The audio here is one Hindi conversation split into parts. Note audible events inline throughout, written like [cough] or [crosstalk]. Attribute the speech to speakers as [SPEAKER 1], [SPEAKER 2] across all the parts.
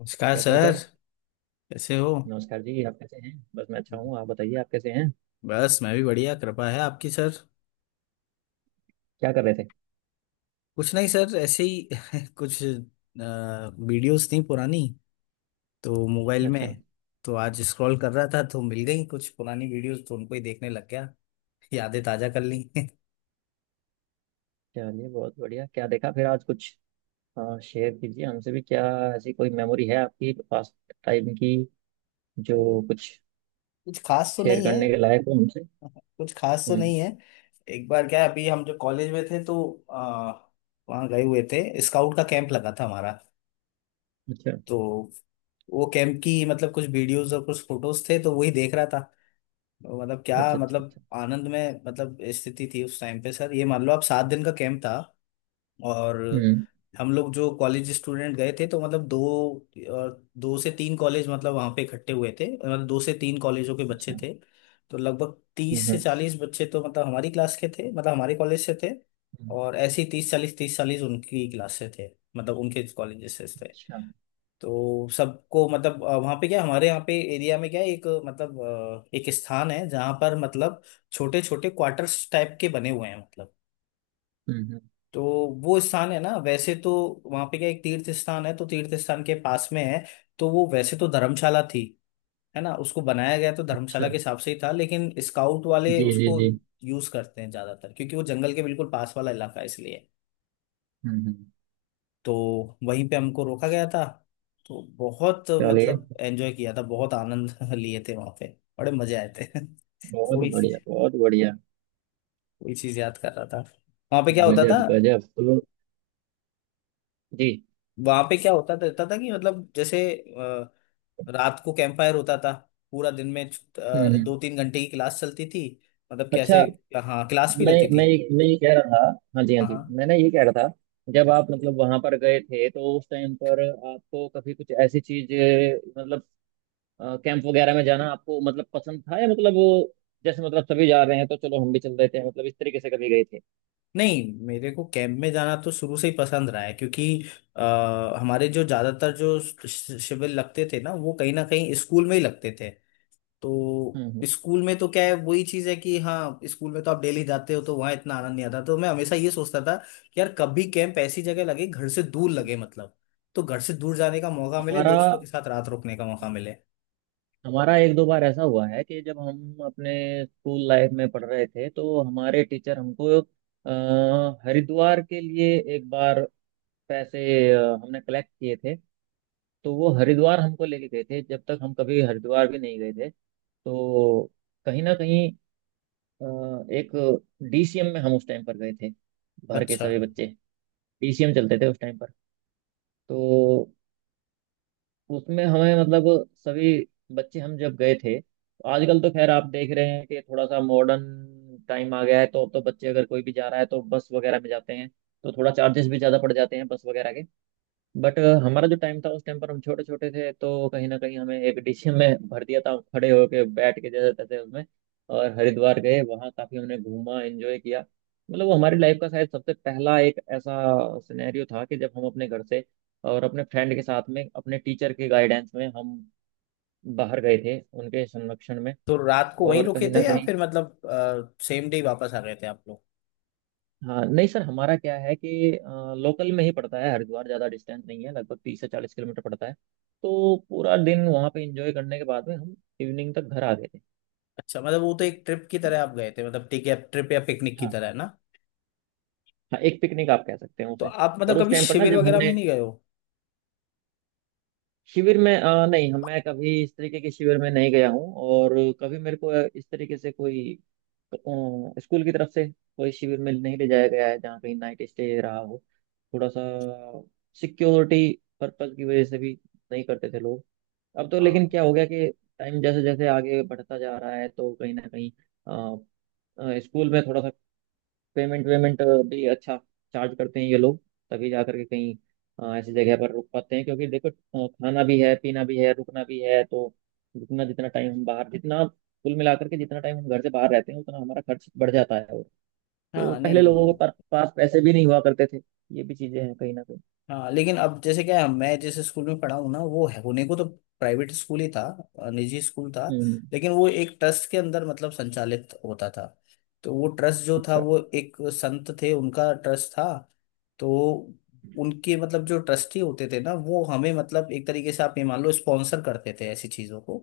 [SPEAKER 1] नमस्कार
[SPEAKER 2] कैसे हो
[SPEAKER 1] सर।
[SPEAKER 2] सर।
[SPEAKER 1] कैसे हो।
[SPEAKER 2] नमस्कार जी, आप कैसे हैं? बस मैं अच्छा हूँ, आप बताइए, आप कैसे हैं?
[SPEAKER 1] बस मैं भी बढ़िया। कृपा है आपकी सर।
[SPEAKER 2] क्या कर रहे थे?
[SPEAKER 1] कुछ नहीं सर, ऐसे ही। [laughs] कुछ वीडियोस थी पुरानी, तो मोबाइल
[SPEAKER 2] अच्छा।
[SPEAKER 1] में। तो आज स्क्रॉल कर रहा था तो मिल गई कुछ पुरानी वीडियोस, तो उनको ही देखने लग गया। [laughs] यादें ताजा कर ली। [laughs]
[SPEAKER 2] चलिए बहुत बढ़िया। क्या देखा फिर आज कुछ? शेयर कीजिए हमसे भी क्या ऐसी कोई मेमोरी है आपकी पास, टाइम की, जो कुछ
[SPEAKER 1] कुछ खास तो
[SPEAKER 2] शेयर
[SPEAKER 1] नहीं है।
[SPEAKER 2] करने के लायक हो हमसे।
[SPEAKER 1] [laughs] कुछ खास तो
[SPEAKER 2] हम्म।
[SPEAKER 1] नहीं है। एक बार क्या है, अभी हम जो कॉलेज में थे तो अ, वहाँ गए हुए थे, स्काउट का कैंप लगा था हमारा।
[SPEAKER 2] अच्छा,
[SPEAKER 1] तो वो कैंप की मतलब कुछ वीडियोस और कुछ फोटोज थे, तो वही देख रहा था। तो मतलब क्या,
[SPEAKER 2] अच्छा, अच्छा।
[SPEAKER 1] मतलब
[SPEAKER 2] अच्छा।
[SPEAKER 1] आनंद में, मतलब स्थिति थी उस टाइम पे सर। ये मान लो आप, 7 दिन का कैंप था। और
[SPEAKER 2] हम्म।
[SPEAKER 1] हम लोग जो कॉलेज स्टूडेंट गए थे, तो मतलब दो और 2 से 3 कॉलेज मतलब वहाँ पे इकट्ठे हुए थे, मतलब 2 से 3 कॉलेजों के बच्चे
[SPEAKER 2] अच्छा।
[SPEAKER 1] थे। तो लगभग तीस
[SPEAKER 2] हम्म,
[SPEAKER 1] से चालीस बच्चे तो मतलब हमारी क्लास के थे, मतलब हमारे कॉलेज से थे।
[SPEAKER 2] हम्म।
[SPEAKER 1] और ऐसे ही 30 40, 30 40 उनकी क्लास से थे, मतलब उनके कॉलेज से थे।
[SPEAKER 2] अच्छा।
[SPEAKER 1] तो सबको मतलब, वहाँ पे क्या, हमारे यहाँ पे एरिया में क्या है, एक मतलब एक स्थान है जहाँ पर मतलब छोटे छोटे क्वार्टर्स टाइप के बने हुए हैं, मतलब।
[SPEAKER 2] हम्म, हम्म।
[SPEAKER 1] तो वो स्थान है ना, वैसे तो वहाँ पे क्या, एक तीर्थ स्थान है, तो तीर्थ स्थान के पास में है। तो वो वैसे तो धर्मशाला थी, है ना, उसको बनाया गया तो धर्मशाला
[SPEAKER 2] अच्छा।
[SPEAKER 1] के हिसाब से ही था, लेकिन स्काउट वाले
[SPEAKER 2] जी, जी,
[SPEAKER 1] उसको
[SPEAKER 2] जी।
[SPEAKER 1] यूज करते हैं ज्यादातर, क्योंकि वो जंगल के बिल्कुल पास वाला इलाका है, इसलिए।
[SPEAKER 2] हम्म, हम्म।
[SPEAKER 1] तो वहीं पे हमको रोका गया था। तो बहुत
[SPEAKER 2] चलिए,
[SPEAKER 1] मतलब एंजॉय किया था, बहुत आनंद [laughs] लिए थे वहां पे। बड़े मजे आए थे। [laughs] तो
[SPEAKER 2] बहुत
[SPEAKER 1] वही चीज,
[SPEAKER 2] बढ़िया, बहुत बढ़िया।
[SPEAKER 1] वही चीज याद कर रहा था। वहां पे क्या होता था,
[SPEAKER 2] गजब, गजब। तो जी।
[SPEAKER 1] वहां पे क्या होता था, होता था कि मतलब जैसे रात को कैंप फायर होता था। पूरा दिन में
[SPEAKER 2] हम्म,
[SPEAKER 1] 2 3 घंटे की क्लास चलती थी, मतलब
[SPEAKER 2] अच्छा।
[SPEAKER 1] कैसे। हाँ, क्लास भी
[SPEAKER 2] मैं
[SPEAKER 1] रहती
[SPEAKER 2] मैं
[SPEAKER 1] थी।
[SPEAKER 2] ये- मैं ये कह रहा था। हाँ जी, हाँ
[SPEAKER 1] हाँ
[SPEAKER 2] जी,
[SPEAKER 1] हाँ।
[SPEAKER 2] मैं ना ये कह रहा था, जब आप मतलब वहां पर गए थे तो उस टाइम पर आपको कभी कुछ ऐसी चीज, मतलब कैंप वगैरह में जाना आपको मतलब पसंद था, या मतलब वो जैसे मतलब सभी जा रहे हैं तो चलो हम भी चल देते हैं, मतलब इस तरीके से कभी गए थे?
[SPEAKER 1] नहीं, मेरे को कैंप में जाना तो शुरू से ही पसंद रहा है, क्योंकि हमारे जो ज्यादातर जो शिविर लगते थे ना, वो कहीं ना कहीं स्कूल में ही लगते थे। तो
[SPEAKER 2] हम्म,
[SPEAKER 1] स्कूल में तो क्या है, वही चीज है कि हाँ स्कूल में तो आप डेली जाते हो, तो वहाँ इतना आनंद नहीं आता। तो मैं हमेशा ये सोचता था कि यार कभी कैंप ऐसी जगह लगे, घर से दूर
[SPEAKER 2] हम्म।
[SPEAKER 1] लगे, मतलब। तो घर से दूर जाने का मौका मिले,
[SPEAKER 2] हमारा
[SPEAKER 1] दोस्तों के साथ रात रुकने का मौका मिले।
[SPEAKER 2] हमारा एक दो बार ऐसा हुआ है कि जब हम अपने स्कूल लाइफ में पढ़ रहे थे तो हमारे टीचर हमको अ, हरिद्वार के लिए एक बार पैसे, हमने कलेक्ट किए थे, तो वो हरिद्वार हमको लेके गए थे। जब तक हम कभी हरिद्वार भी नहीं गए थे, तो कहीं ना कहीं अ, एक डीसीएम में हम उस टाइम पर गए थे, भर के
[SPEAKER 1] अच्छा,
[SPEAKER 2] सभी बच्चे। डीसीएम चलते थे उस टाइम पर। तो उसमें हमें मतलब सभी बच्चे हम जब गए थे, तो आजकल तो खैर आप देख रहे हैं कि थोड़ा सा मॉडर्न टाइम आ गया है, तो अब तो बच्चे अगर कोई भी जा रहा है तो बस वगैरह में जाते हैं, तो थोड़ा चार्जेस भी ज़्यादा पड़ जाते हैं बस वगैरह के। बट हमारा जो टाइम था उस टाइम पर हम छोटे छोटे थे, तो कहीं ना कहीं हमें एक डिश में भर दिया था, खड़े होके बैठ के जैसे तैसे उसमें। और हरिद्वार गए, वहाँ काफी हमने घूमा, एंजॉय किया। मतलब वो हमारी लाइफ का शायद सबसे पहला एक ऐसा सिनेरियो था कि जब हम अपने घर से और अपने फ्रेंड के साथ में अपने टीचर के गाइडेंस में हम बाहर गए थे, उनके संरक्षण में।
[SPEAKER 1] तो रात को वहीं
[SPEAKER 2] और
[SPEAKER 1] रुके
[SPEAKER 2] कहीं ना
[SPEAKER 1] थे या
[SPEAKER 2] कहीं,
[SPEAKER 1] फिर मतलब सेम डे वापस आ गए थे आप लोग?
[SPEAKER 2] हाँ नहीं सर, हमारा क्या है कि लोकल में ही पड़ता है हरिद्वार, ज़्यादा डिस्टेंस नहीं है, लगभग 30 से 40 किलोमीटर पड़ता है। तो पूरा दिन वहाँ पे एंजॉय करने के बाद में हम इवनिंग तक घर आ गए थे।
[SPEAKER 1] अच्छा, मतलब वो तो एक ट्रिप की तरह आप गए थे मतलब, ठीक है, ट्रिप या पिकनिक की
[SPEAKER 2] हाँ।
[SPEAKER 1] तरह, है ना।
[SPEAKER 2] हाँ, एक पिकनिक आप कह सकते हैं
[SPEAKER 1] तो
[SPEAKER 2] उसे।
[SPEAKER 1] आप मतलब
[SPEAKER 2] और उस
[SPEAKER 1] कभी
[SPEAKER 2] टाइम पर ना,
[SPEAKER 1] शिविर
[SPEAKER 2] जब
[SPEAKER 1] वगैरह में
[SPEAKER 2] हमने
[SPEAKER 1] नहीं गए हो?
[SPEAKER 2] शिविर में नहीं, हम मैं कभी इस तरीके के शिविर में नहीं गया हूँ, और कभी मेरे को इस तरीके से कोई अ, स्कूल की तरफ से कोई शिविर में नहीं ले जाया गया है जहाँ कहीं नाइट स्टे रहा हो। थोड़ा सा सिक्योरिटी पर्पज की वजह से भी नहीं करते थे लोग। अब तो लेकिन
[SPEAKER 1] हाँ
[SPEAKER 2] क्या हो गया कि टाइम जैसे जैसे आगे बढ़ता जा रहा है तो कहीं ना कहीं अ, स्कूल में थोड़ा सा पेमेंट वेमेंट भी अच्छा चार्ज करते हैं ये लोग, तभी जा करके कहीं ऐसी जगह पर रुक पाते हैं, क्योंकि देखो खाना भी है, पीना भी है, रुकना भी है, तो रुकना जितना टाइम हम बाहर, जितना कुल मिलाकर के जितना टाइम हम घर से बाहर रहते हैं, उतना हमारा खर्च बढ़ जाता है। और तो
[SPEAKER 1] हाँ।
[SPEAKER 2] पहले
[SPEAKER 1] नहीं
[SPEAKER 2] लोगों
[SPEAKER 1] वो।
[SPEAKER 2] के पास पैसे भी नहीं हुआ करते थे, ये भी चीजें हैं कहीं ना कहीं।
[SPEAKER 1] हाँ, लेकिन अब जैसे क्या है, मैं जिस स्कूल में पढ़ा हूँ ना, वो है होने को तो प्राइवेट स्कूल ही था, निजी स्कूल था।
[SPEAKER 2] हम्म।
[SPEAKER 1] लेकिन वो एक ट्रस्ट के अंदर मतलब संचालित होता था। तो वो ट्रस्ट जो था,
[SPEAKER 2] अच्छा,
[SPEAKER 1] वो एक संत थे, उनका ट्रस्ट था। तो उनके मतलब जो ट्रस्टी होते थे ना, वो हमें मतलब एक तरीके से आप ये मान लो स्पॉन्सर करते थे ऐसी चीज़ों को।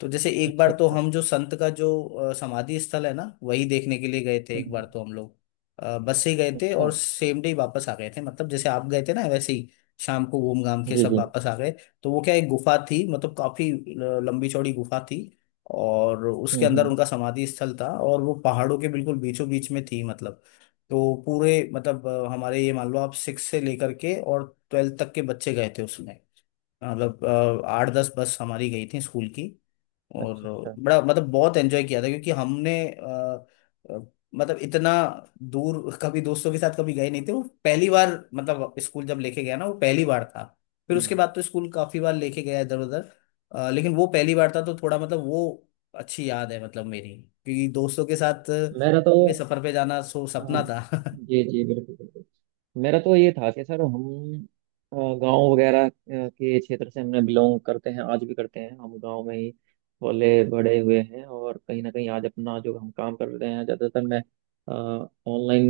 [SPEAKER 1] तो जैसे एक बार
[SPEAKER 2] अच्छा,
[SPEAKER 1] तो
[SPEAKER 2] अच्छा।
[SPEAKER 1] हम जो संत का जो समाधि स्थल है ना, वही देखने के लिए गए थे एक बार
[SPEAKER 2] हम्म।
[SPEAKER 1] तो हम लोग। बस से ही गए थे
[SPEAKER 2] अच्छा।
[SPEAKER 1] और सेम डे वापस आ गए थे, मतलब जैसे आप गए थे ना वैसे ही, शाम को घूम घाम के
[SPEAKER 2] जी,
[SPEAKER 1] सब
[SPEAKER 2] जी।
[SPEAKER 1] वापस आ गए। तो वो क्या, एक गुफा थी, मतलब काफी लंबी चौड़ी गुफा थी। और उसके
[SPEAKER 2] हम्म,
[SPEAKER 1] अंदर
[SPEAKER 2] हम्म।
[SPEAKER 1] उनका समाधि स्थल था, और वो पहाड़ों के बिल्कुल बीचों बीच में थी, मतलब। तो पूरे मतलब, हमारे ये मान लो आप 6 से लेकर के और 12वीं तक के बच्चे गए थे उसमें, मतलब, 8 10 बस हमारी गई थी स्कूल की। और
[SPEAKER 2] अच्छा, अच्छा।
[SPEAKER 1] बड़ा मतलब बहुत एंजॉय किया था, क्योंकि हमने अ, मतलब इतना दूर कभी दोस्तों के साथ कभी गए नहीं थे, वो पहली बार। मतलब स्कूल जब लेके गया ना, वो पहली बार था। फिर उसके
[SPEAKER 2] हम्म।
[SPEAKER 1] बाद तो स्कूल काफी बार लेके गया इधर उधर। लेकिन वो पहली बार था तो थोड़ा मतलब, वो अच्छी याद है मतलब मेरी। क्योंकि दोस्तों के साथ
[SPEAKER 2] मेरा तो,
[SPEAKER 1] लंबे सफर पे जाना सो
[SPEAKER 2] हाँ,
[SPEAKER 1] सपना था। [laughs]
[SPEAKER 2] जी जी, बिल्कुल बिल्कुल, मेरा तो ये था कि सर हम गांव वगैरह के क्षेत्र से हमने बिलोंग करते हैं, आज भी करते हैं, हम गांव में ही पले बड़े हुए हैं। और कहीं ना कहीं आज अपना जो हम काम कर रहे हैं, ज़्यादातर मैं ऑनलाइन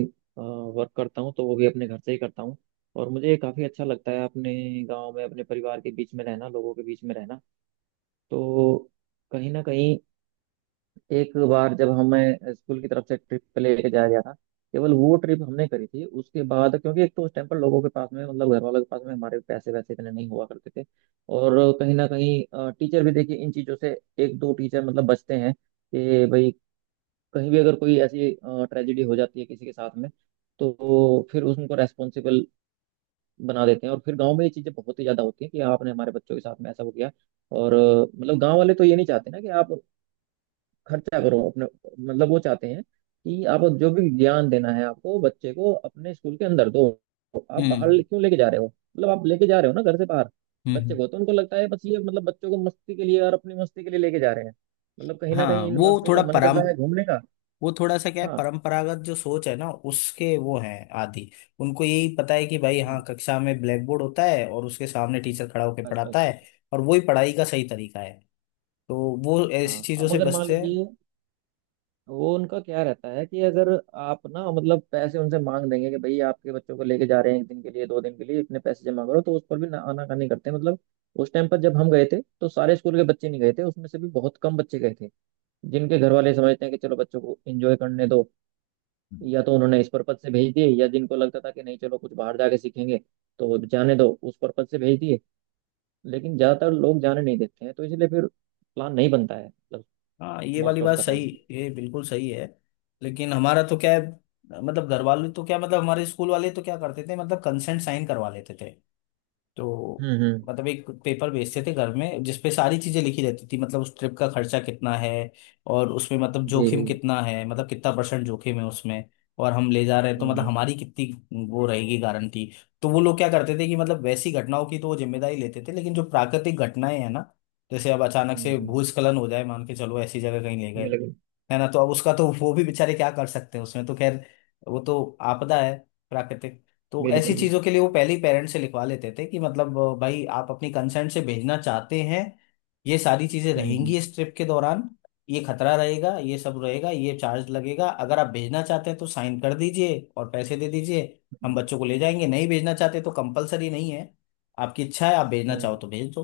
[SPEAKER 2] वर्क करता हूँ, तो वो भी अपने घर से ही करता हूँ, और मुझे काफ़ी अच्छा लगता है अपने गांव में अपने परिवार के बीच में रहना, लोगों के बीच में रहना। तो कहीं ना कहीं एक बार जब हमें स्कूल की तरफ से ट्रिप पे लेके जाया गया था, केवल वो ट्रिप हमने करी थी उसके बाद, क्योंकि एक तो उस टाइम पर लोगों के पास में, मतलब घर वालों के पास में हमारे पैसे वैसे इतने नहीं हुआ करते थे। और कहीं ना कहीं टीचर भी, देखिए, इन चीज़ों से एक दो टीचर मतलब बचते हैं कि भाई कहीं भी अगर कोई ऐसी ट्रेजेडी हो जाती है किसी के साथ में, तो फिर उसको रेस्पॉन्सिबल बना देते हैं। और फिर गाँव में ये चीज़ें बहुत ही ज़्यादा होती हैं कि आपने हमारे बच्चों के साथ में ऐसा हो गया। और मतलब गाँव वाले तो ये नहीं चाहते ना कि आप खर्चा करो अपने, मतलब वो चाहते हैं कि आप जो भी ज्ञान देना है आपको बच्चे को अपने स्कूल के अंदर दो, आप बाहर
[SPEAKER 1] हम्म
[SPEAKER 2] क्यों लेके जा रहे हो, मतलब आप लेके जा रहे हो ना घर से बाहर
[SPEAKER 1] हम्म
[SPEAKER 2] बच्चे
[SPEAKER 1] हम्म।
[SPEAKER 2] को, तो उनको लगता है बस ये मतलब बच्चों को मस्ती के लिए और अपनी मस्ती के लिए लेके जा रहे हैं, मतलब कहीं ना
[SPEAKER 1] हाँ,
[SPEAKER 2] कहीं इन
[SPEAKER 1] वो
[SPEAKER 2] मास्टरों का
[SPEAKER 1] थोड़ा,
[SPEAKER 2] मन कर रहा है घूमने का।
[SPEAKER 1] वो थोड़ा सा क्या है,
[SPEAKER 2] हाँ।
[SPEAKER 1] परंपरागत जो सोच है ना, उसके वो हैं आदि। उनको यही पता है कि भाई हाँ,
[SPEAKER 2] हम्म,
[SPEAKER 1] कक्षा में ब्लैक बोर्ड होता है और उसके सामने टीचर खड़ा होकर
[SPEAKER 2] बस
[SPEAKER 1] पढ़ाता
[SPEAKER 2] बस बस
[SPEAKER 1] है,
[SPEAKER 2] बस।
[SPEAKER 1] और वही पढ़ाई का सही तरीका है। तो वो
[SPEAKER 2] हाँ,
[SPEAKER 1] ऐसी चीजों
[SPEAKER 2] अब
[SPEAKER 1] से
[SPEAKER 2] अगर मान
[SPEAKER 1] बचते हैं।
[SPEAKER 2] लीजिए वो, उनका क्या रहता है कि अगर आप ना मतलब पैसे उनसे मांग देंगे कि भाई आपके बच्चों को लेके जा रहे हैं, एक दिन के लिए, दो दिन के लिए इतने पैसे जमा करो, तो उस पर भी ना आनाकानी करते हैं मतलब। उस टाइम पर जब हम गए थे तो सारे स्कूल के बच्चे नहीं गए थे, उसमें से भी बहुत कम बच्चे गए थे, जिनके घर वाले समझते हैं कि चलो बच्चों को एंजॉय करने दो, या तो उन्होंने इस पर्पज से भेज दिए, या जिनको लगता था कि नहीं चलो कुछ बाहर जाके सीखेंगे तो जाने दो, उस पर्पज से भेज दिए। लेकिन ज्यादातर लोग जाने नहीं देते हैं, तो इसलिए फिर प्लान नहीं बनता है मतलब,
[SPEAKER 1] हाँ, ये वाली
[SPEAKER 2] मोस्ट ऑफ
[SPEAKER 1] बात
[SPEAKER 2] द
[SPEAKER 1] सही,
[SPEAKER 2] टाइम।
[SPEAKER 1] ये बिल्कुल सही है। लेकिन हमारा तो क्या है, मतलब घर वाले तो क्या, मतलब हमारे स्कूल वाले तो क्या करते थे, मतलब कंसेंट साइन करवा लेते थे। तो
[SPEAKER 2] हम्म, हम्म।
[SPEAKER 1] मतलब एक पेपर बेचते थे घर में, जिसपे सारी चीजें लिखी रहती थी, मतलब उस ट्रिप का खर्चा कितना है। और उसमें मतलब
[SPEAKER 2] जी,
[SPEAKER 1] जोखिम
[SPEAKER 2] जी।
[SPEAKER 1] कितना है, मतलब कितना परसेंट जोखिम है उसमें, और हम ले जा रहे हैं तो
[SPEAKER 2] हम्म,
[SPEAKER 1] मतलब
[SPEAKER 2] हम्म।
[SPEAKER 1] हमारी कितनी वो रहेगी गारंटी। तो वो लोग क्या करते थे कि मतलब वैसी घटनाओं की तो वो जिम्मेदारी लेते थे, लेकिन जो प्राकृतिक भटनाएं हैं ना। जैसे अब अचानक
[SPEAKER 2] हम्म,
[SPEAKER 1] से
[SPEAKER 2] हम्म।
[SPEAKER 1] भूस्खलन हो जाए, मान के चलो ऐसी जगह कहीं ले गए,
[SPEAKER 2] बिल्कुल,
[SPEAKER 1] है ना। तो अब उसका तो वो भी बेचारे क्या कर सकते हैं उसमें, तो खैर वो तो आपदा है, प्राकृतिक। तो ऐसी
[SPEAKER 2] बिल्कुल,
[SPEAKER 1] चीजों के लिए
[SPEAKER 2] बिल्कुल।
[SPEAKER 1] वो पहले ही पेरेंट्स से लिखवा लेते थे कि मतलब, भाई आप अपनी कंसेंट से भेजना चाहते हैं। ये सारी चीजें
[SPEAKER 2] हम्म, हम्म।
[SPEAKER 1] रहेंगी इस ट्रिप के दौरान, ये खतरा रहेगा, ये सब रहेगा, ये चार्ज लगेगा। अगर आप भेजना चाहते हैं तो साइन कर दीजिए और पैसे दे दीजिए। हम बच्चों को ले जाएंगे। नहीं भेजना चाहते तो कंपलसरी नहीं है, आपकी इच्छा है, आप भेजना
[SPEAKER 2] हम्म,
[SPEAKER 1] चाहो
[SPEAKER 2] हम्म।
[SPEAKER 1] तो भेज दो।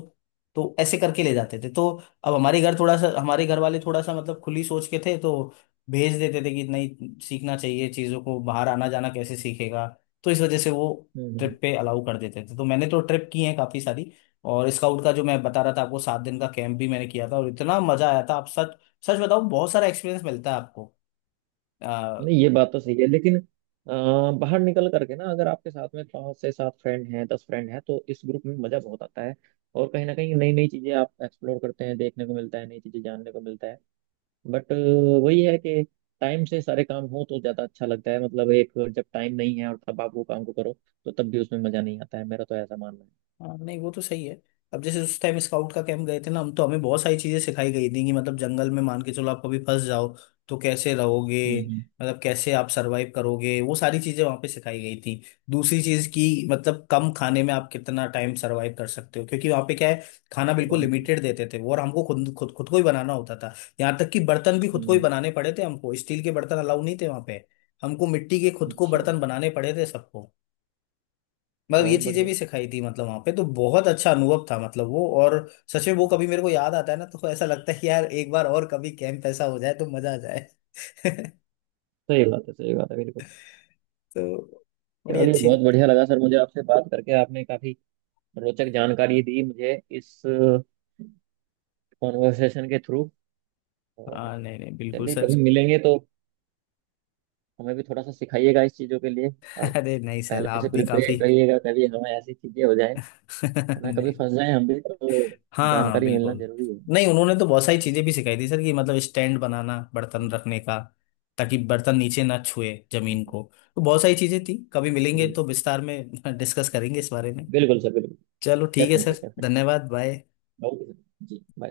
[SPEAKER 1] तो ऐसे करके ले जाते थे, तो अब हमारे घर थोड़ा सा, हमारे घर वाले थोड़ा सा मतलब खुली सोच के थे, तो भेज देते थे कि नहीं सीखना चाहिए चीज़ों को, बाहर आना जाना कैसे सीखेगा। तो इस वजह से वो
[SPEAKER 2] हम्म, हम्म।
[SPEAKER 1] ट्रिप पे अलाउ कर देते थे, तो मैंने तो ट्रिप की है काफ़ी सारी। और स्काउट का जो मैं बता रहा था आपको, 7 दिन का कैंप भी मैंने किया था, और इतना मज़ा आया था। आप सच सच बताऊं, बहुत सारा एक्सपीरियंस मिलता है आपको।
[SPEAKER 2] नहीं ये बात तो सही है, लेकिन बाहर निकल करके ना, अगर आपके साथ में पांच से सात फ्रेंड हैं, 10 फ्रेंड हैं, तो इस ग्रुप में मजा बहुत आता है, और कहीं ना कहीं नई नई चीजें आप एक्सप्लोर करते हैं, देखने को मिलता है, नई चीजें जानने को मिलता है। बट वही है कि टाइम से सारे काम हो तो ज्यादा अच्छा लगता है, मतलब एक जब टाइम नहीं है, और तब आप वो काम को करो तो तब भी उसमें मजा नहीं आता है, मेरा तो ऐसा मानना है।
[SPEAKER 1] हाँ, नहीं वो तो सही है। अब जैसे उस टाइम स्काउट का कैंप गए थे ना हम, तो हमें बहुत सारी चीजें सिखाई गई थी कि मतलब जंगल में मान के चलो आप कभी फंस जाओ, तो कैसे रहोगे।
[SPEAKER 2] हम्म, हम्म।
[SPEAKER 1] मतलब कैसे आप सरवाइव करोगे, वो सारी चीजें वहां पे सिखाई गई थी। दूसरी चीज की मतलब कम खाने में आप कितना टाइम सरवाइव कर सकते हो। क्योंकि वहां पे क्या है, खाना बिल्कुल
[SPEAKER 2] बहुत बढ़िया।
[SPEAKER 1] लिमिटेड देते थे वो, और हमको खुद खुद खुद को ही बनाना होता था। यहाँ तक कि बर्तन भी खुद को ही
[SPEAKER 2] हम्म,
[SPEAKER 1] बनाने पड़े थे हमको, स्टील के बर्तन अलाउ नहीं थे वहां पे। हमको मिट्टी के खुद को
[SPEAKER 2] अच्छा।
[SPEAKER 1] बर्तन बनाने पड़े थे सबको। मतलब ये
[SPEAKER 2] बहुत
[SPEAKER 1] चीजें
[SPEAKER 2] बढ़िया।
[SPEAKER 1] भी सिखाई थी, मतलब वहां पे तो बहुत अच्छा अनुभव था मतलब वो। और सच में वो कभी मेरे को याद आता है ना, तो ऐसा लगता है कि यार एक बार और कभी कैंप ऐसा हो जाए तो मजा आ जाए। [laughs]
[SPEAKER 2] सही बात है, सही बात है, बिल्कुल।
[SPEAKER 1] तो बड़ी
[SPEAKER 2] चलिए
[SPEAKER 1] अच्छी।
[SPEAKER 2] बहुत बढ़िया लगा सर मुझे आपसे बात करके, आपने काफी रोचक जानकारी दी मुझे इस कॉन्वर्सेशन के थ्रू। और
[SPEAKER 1] हाँ नहीं नहीं बिल्कुल
[SPEAKER 2] चलिए
[SPEAKER 1] सर।
[SPEAKER 2] कभी मिलेंगे तो हमें भी थोड़ा सा सिखाइएगा इस चीजों के लिए। अब
[SPEAKER 1] [laughs] अरे नहीं सर,
[SPEAKER 2] पहले से
[SPEAKER 1] आप भी
[SPEAKER 2] प्रिपेयर
[SPEAKER 1] काफी।
[SPEAKER 2] करिएगा, कभी हमें ऐसी चीजें हो जाए,
[SPEAKER 1] [laughs]
[SPEAKER 2] ना कभी
[SPEAKER 1] नहीं।
[SPEAKER 2] फंस जाए हम भी तो,
[SPEAKER 1] हाँ
[SPEAKER 2] जानकारी मिलना
[SPEAKER 1] बिल्कुल।
[SPEAKER 2] जरूरी है।
[SPEAKER 1] नहीं, उन्होंने तो बहुत सारी चीजें भी सिखाई थी सर, कि मतलब स्टैंड बनाना बर्तन
[SPEAKER 2] हम्म,
[SPEAKER 1] रखने का, ताकि बर्तन नीचे ना छुए जमीन
[SPEAKER 2] हम्म,
[SPEAKER 1] को। तो बहुत सारी चीजें थी, कभी मिलेंगे
[SPEAKER 2] जी।
[SPEAKER 1] तो विस्तार में [laughs] डिस्कस करेंगे इस बारे में।
[SPEAKER 2] बिल्कुल सर, बिल्कुल।
[SPEAKER 1] चलो ठीक है
[SPEAKER 2] डेफिनेटली,
[SPEAKER 1] सर,
[SPEAKER 2] डेफिनेटली।
[SPEAKER 1] धन्यवाद, bye.
[SPEAKER 2] Okay sir ji, bye.